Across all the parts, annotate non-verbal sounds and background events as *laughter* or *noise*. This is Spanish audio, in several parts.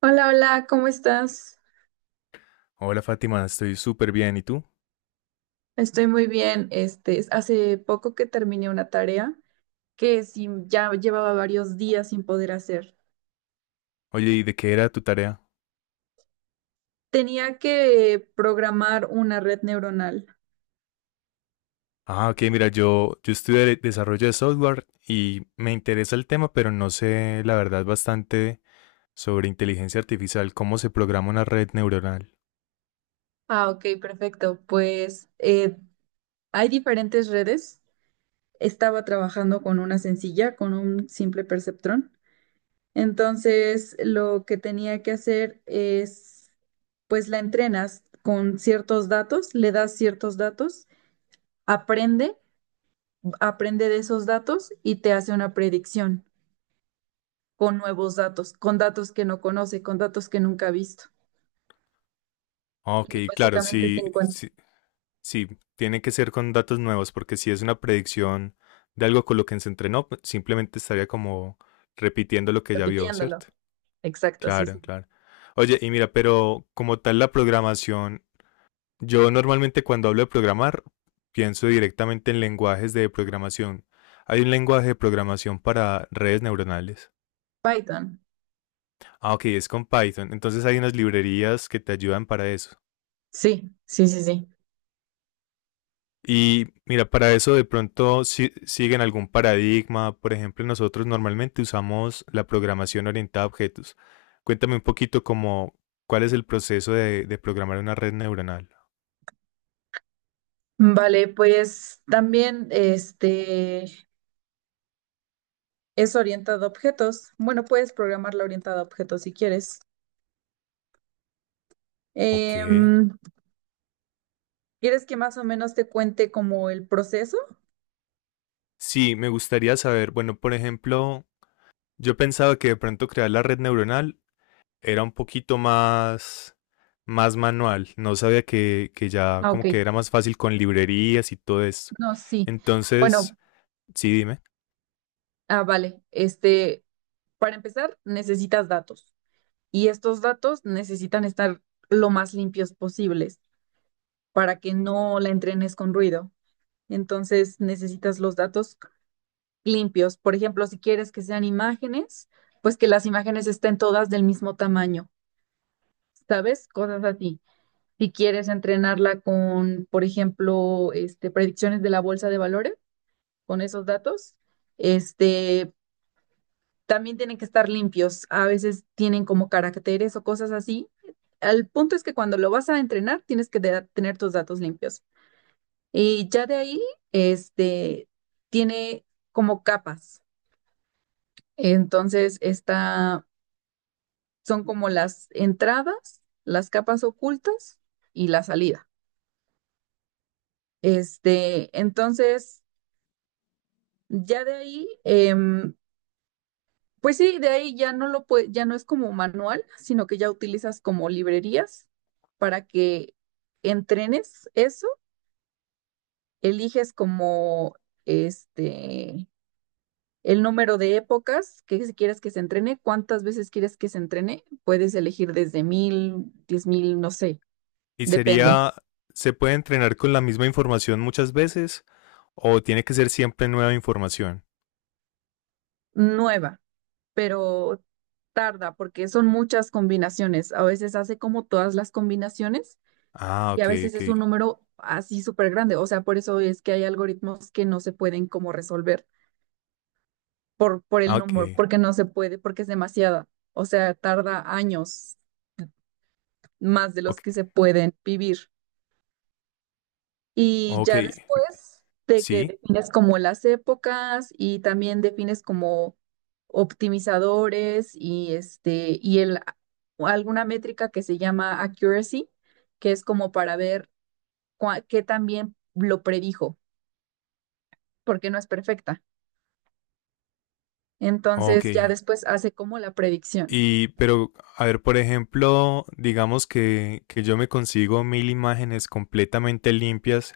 Hola, hola, ¿cómo estás? Hola Fátima, estoy súper bien. ¿Y tú? Estoy muy bien. Hace poco que terminé una tarea que sí ya llevaba varios días sin poder hacer. Oye, ¿y de qué era tu tarea? Tenía que programar una red neuronal. Ah, ok, mira, yo estudié desarrollo de software y me interesa el tema, pero no sé, la verdad, bastante sobre inteligencia artificial, cómo se programa una red neuronal. Ah, ok, perfecto. Pues hay diferentes redes. Estaba trabajando con una sencilla, con un simple perceptrón. Entonces, lo que tenía que hacer es, pues la entrenas con ciertos datos, le das ciertos datos, aprende aprende de esos datos y te hace una predicción con nuevos datos, con datos que no conoce, con datos que nunca ha visto. Ah, Ok, Y claro, básicamente te sí, encuentro sí, sí, tiene que ser con datos nuevos, porque si es una predicción de algo con lo que se entrenó, pues, simplemente estaría como repitiendo lo que ya vio, repitiéndolo. ¿cierto? Exacto, sí, Claro, sí. claro. Oye, y mira, pero como tal la programación, yo normalmente cuando hablo de programar pienso directamente en lenguajes de programación. ¿Hay un lenguaje de programación para redes neuronales? Python. Ah, ok, es con Python. Entonces hay unas librerías que te ayudan para eso. Sí, sí, sí, sí. Y mira, para eso de pronto siguen algún paradigma. Por ejemplo, nosotros normalmente usamos la programación orientada a objetos. Cuéntame un poquito como cuál es el proceso de programar una red neuronal. Vale, pues también es orientado a objetos. Bueno, puedes programarla orientada a objetos si quieres. Ok. Em, ¿Quieres que más o menos te cuente como el proceso? Sí, me gustaría saber, bueno, por ejemplo, yo pensaba que de pronto crear la red neuronal era un poquito más, más manual. No sabía que ya Ah, ok. como que era más fácil con librerías y todo eso. No, sí. Bueno, Entonces, sí, dime. Vale. Para empezar, necesitas datos, y estos datos necesitan estar lo más limpios posibles para que no la entrenes con ruido. Entonces necesitas los datos limpios. Por ejemplo, si quieres que sean imágenes, pues que las imágenes estén todas del mismo tamaño, ¿sabes? Cosas así. Si quieres entrenarla con, por ejemplo, predicciones de la bolsa de valores, con esos datos, este, también tienen que estar limpios. A veces tienen como caracteres o cosas así. El punto es que cuando lo vas a entrenar, tienes que tener tus datos limpios. Y ya de ahí, este, tiene como capas. Entonces, esta son como las entradas, las capas ocultas y la salida. Entonces, ya de ahí, pues sí, de ahí ya no es como manual, sino que ya utilizas como librerías para que entrenes eso, eliges como este el número de épocas que si quieres que se entrene, cuántas veces quieres que se entrene, puedes elegir desde 1000, 10.000, no sé, ¿Y depende. sería, se puede entrenar con la misma información muchas veces o tiene que ser siempre nueva información? Nueva, pero tarda porque son muchas combinaciones. A veces hace como todas las combinaciones Ah, y a ok, veces ok. es un número así súper grande. O sea, por eso es que hay algoritmos que no se pueden como resolver por el Ah, número, Ok, porque no se puede, porque es demasiada. O sea, tarda años más de los que ok, se pueden vivir. Y ok. ya después de que Sí, defines como las épocas y también defines como optimizadores y este y el alguna métrica que se llama accuracy, que es como para ver qué también lo predijo, porque no es perfecta. ok. Entonces ya después hace como la predicción. Y, pero, a ver, por ejemplo, digamos que yo me consigo 1.000 imágenes completamente limpias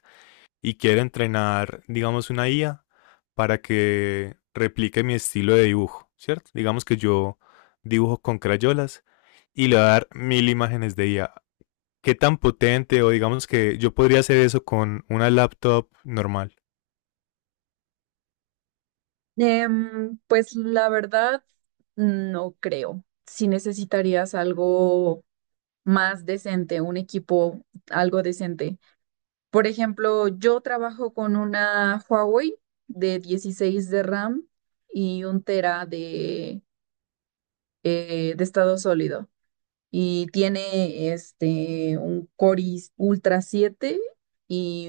y quiero entrenar, digamos, una IA para que replique mi estilo de dibujo, ¿cierto? Digamos que yo dibujo con crayolas y le voy a dar 1.000 imágenes de IA. ¿Qué tan potente? O digamos que yo podría hacer eso con una laptop normal. Pues la verdad, no creo. Si necesitarías algo más decente, un equipo algo decente. Por ejemplo, yo trabajo con una Huawei de 16 de RAM y un tera de estado sólido. Y tiene un Core i Ultra 7 y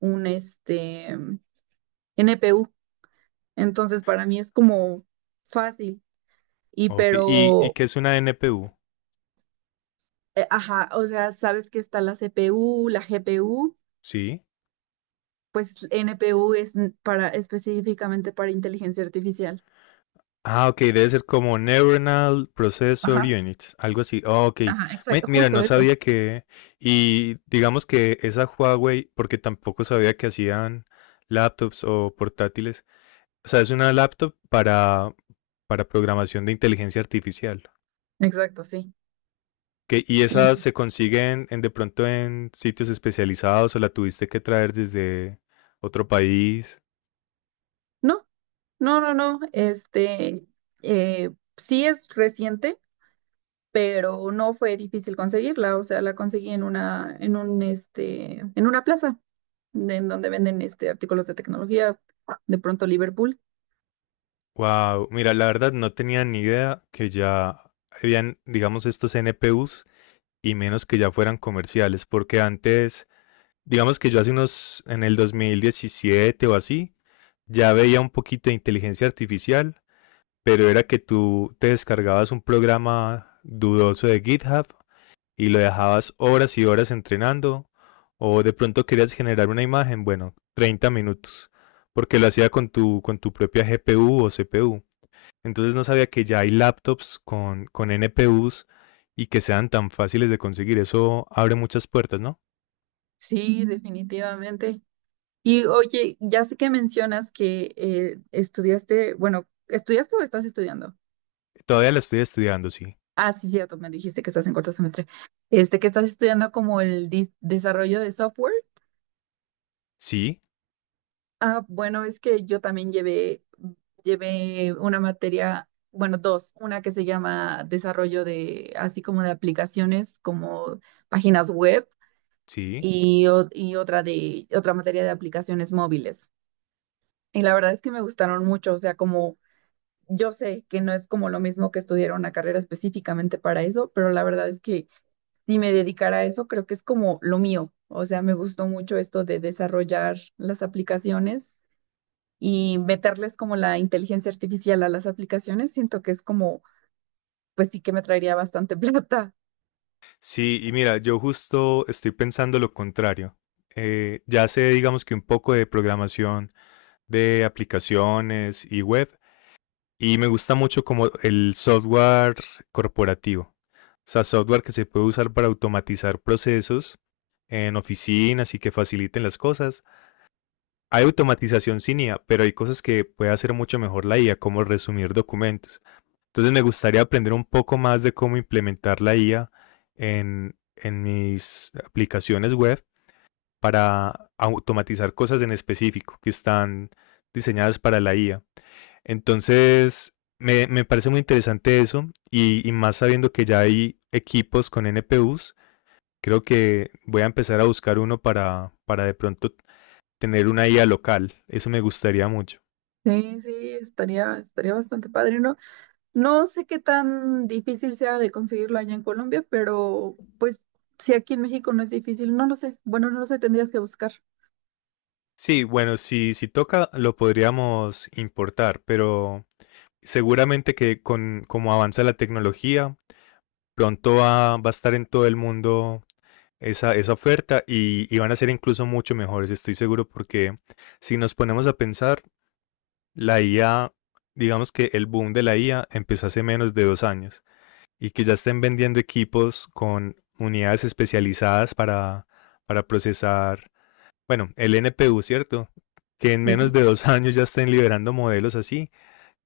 un NPU. Entonces, para mí es como fácil. Y Ok, ¿y pero, qué es una NPU? Ajá, o sea, sabes que está la CPU, la GPU, Sí. pues NPU es para, específicamente para inteligencia artificial. Ah, ok, debe ser como Neuronal Processor Unit, algo así. Ah, ok, Ajá, exacto, mira, justo no eso. sabía que... Y digamos que esa Huawei, porque tampoco sabía que hacían laptops o portátiles. O sea, es una laptop para programación de inteligencia artificial. Exacto, sí. Que, y Y esas se consiguen en, de pronto en sitios especializados o la tuviste que traer desde otro país. no, no, no, no, eh, sí es reciente, pero no fue difícil conseguirla, o sea, la conseguí en una, en un, en una plaza en donde venden, artículos de tecnología, de pronto Liverpool. Wow, mira, la verdad no tenía ni idea que ya habían, digamos, estos NPUs y menos que ya fueran comerciales, porque antes, digamos que yo hace unos, en el 2017 o así, ya veía un poquito de inteligencia artificial, pero era que tú te descargabas un programa dudoso de GitHub y lo dejabas horas y horas entrenando, o de pronto querías generar una imagen, bueno, 30 minutos, porque lo hacía con tu propia GPU o CPU. Entonces no sabía que ya hay laptops con NPUs y que sean tan fáciles de conseguir. Eso abre muchas puertas, ¿no? Sí, definitivamente. Y oye, ya sé que mencionas que estudiaste, bueno, ¿estudiaste o estás estudiando? Todavía la estoy estudiando, sí. Ah, sí, cierto, me dijiste que estás en cuarto semestre. Que estás estudiando como el desarrollo de software. Sí, Ah, bueno, es que yo también llevé una materia, bueno, dos, una que se llama desarrollo de, así como de aplicaciones, como páginas web, sí. Y otra de, otra materia de aplicaciones móviles. Y la verdad es que me gustaron mucho, o sea, como yo sé que no es como lo mismo que estudiar una carrera específicamente para eso, pero la verdad es que si me dedicara a eso, creo que es como lo mío. O sea, me gustó mucho esto de desarrollar las aplicaciones y meterles como la inteligencia artificial a las aplicaciones. Siento que es como, pues sí que me traería bastante *laughs* plata. Sí, y mira, yo justo estoy pensando lo contrario. Ya sé, digamos que un poco de programación de aplicaciones y web, y me gusta mucho como el software corporativo. O sea, software que se puede usar para automatizar procesos en oficinas y que faciliten las cosas. Hay automatización sin IA, pero hay cosas que puede hacer mucho mejor la IA, como resumir documentos. Entonces me gustaría aprender un poco más de cómo implementar la IA en mis aplicaciones web para automatizar cosas en específico que están diseñadas para la IA. Entonces, me parece muy interesante eso y más sabiendo que ya hay equipos con NPUs, creo que voy a empezar a buscar uno para de pronto tener una IA local. Eso me gustaría mucho. Sí, sí, estaría bastante padre, ¿no? No sé qué tan difícil sea de conseguirlo allá en Colombia, pero pues si aquí en México no es difícil, no lo sé. Bueno, no lo sé, tendrías que buscar. Sí, bueno, si toca lo podríamos importar, pero seguramente que con como avanza la tecnología, pronto va a estar en todo el mundo esa oferta y van a ser incluso mucho mejores, estoy seguro, porque si nos ponemos a pensar, la IA, digamos que el boom de la IA empezó hace menos de 2 años y que ya estén vendiendo equipos con unidades especializadas para procesar bueno, el NPU, ¿cierto? Que en Sí, menos sí. de 2 *laughs* años ya estén liberando modelos así.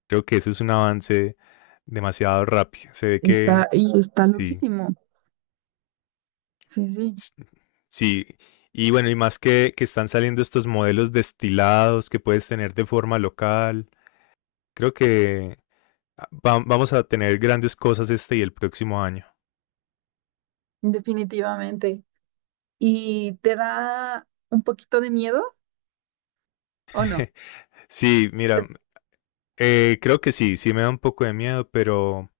Creo que eso es un avance demasiado rápido. Se ve que Está sí, loquísimo. Sí, sí, sí. Y bueno, y más que están saliendo estos modelos destilados que puedes tener de forma local. Creo que vamos a tener grandes cosas este y el próximo año. definitivamente. ¿Y te da un poquito de miedo o no? Sí, Es- mira, creo que sí, sí me da un poco de miedo, pero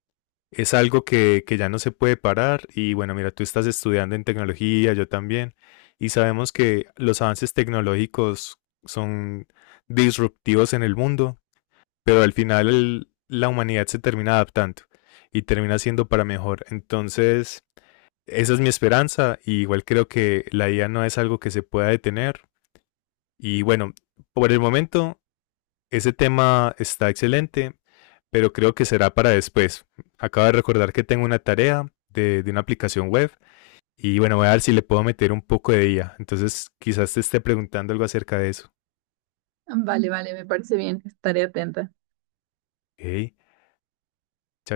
es algo que ya no se puede parar y bueno, mira, tú estás estudiando en tecnología, yo también, y sabemos que los avances tecnológicos son disruptivos en el mundo, pero al final la humanidad se termina adaptando y termina siendo para mejor. Entonces, esa es mi esperanza y igual creo que la IA no es algo que se pueda detener y bueno, por el momento ese tema está excelente, pero creo que será para después. Acabo de recordar que tengo una tarea de una aplicación web y bueno, voy a ver si le puedo meter un poco de IA. Entonces, quizás te esté preguntando algo acerca de eso. Vale, vale, me parece bien, estaré atenta. Ok, chao, chao.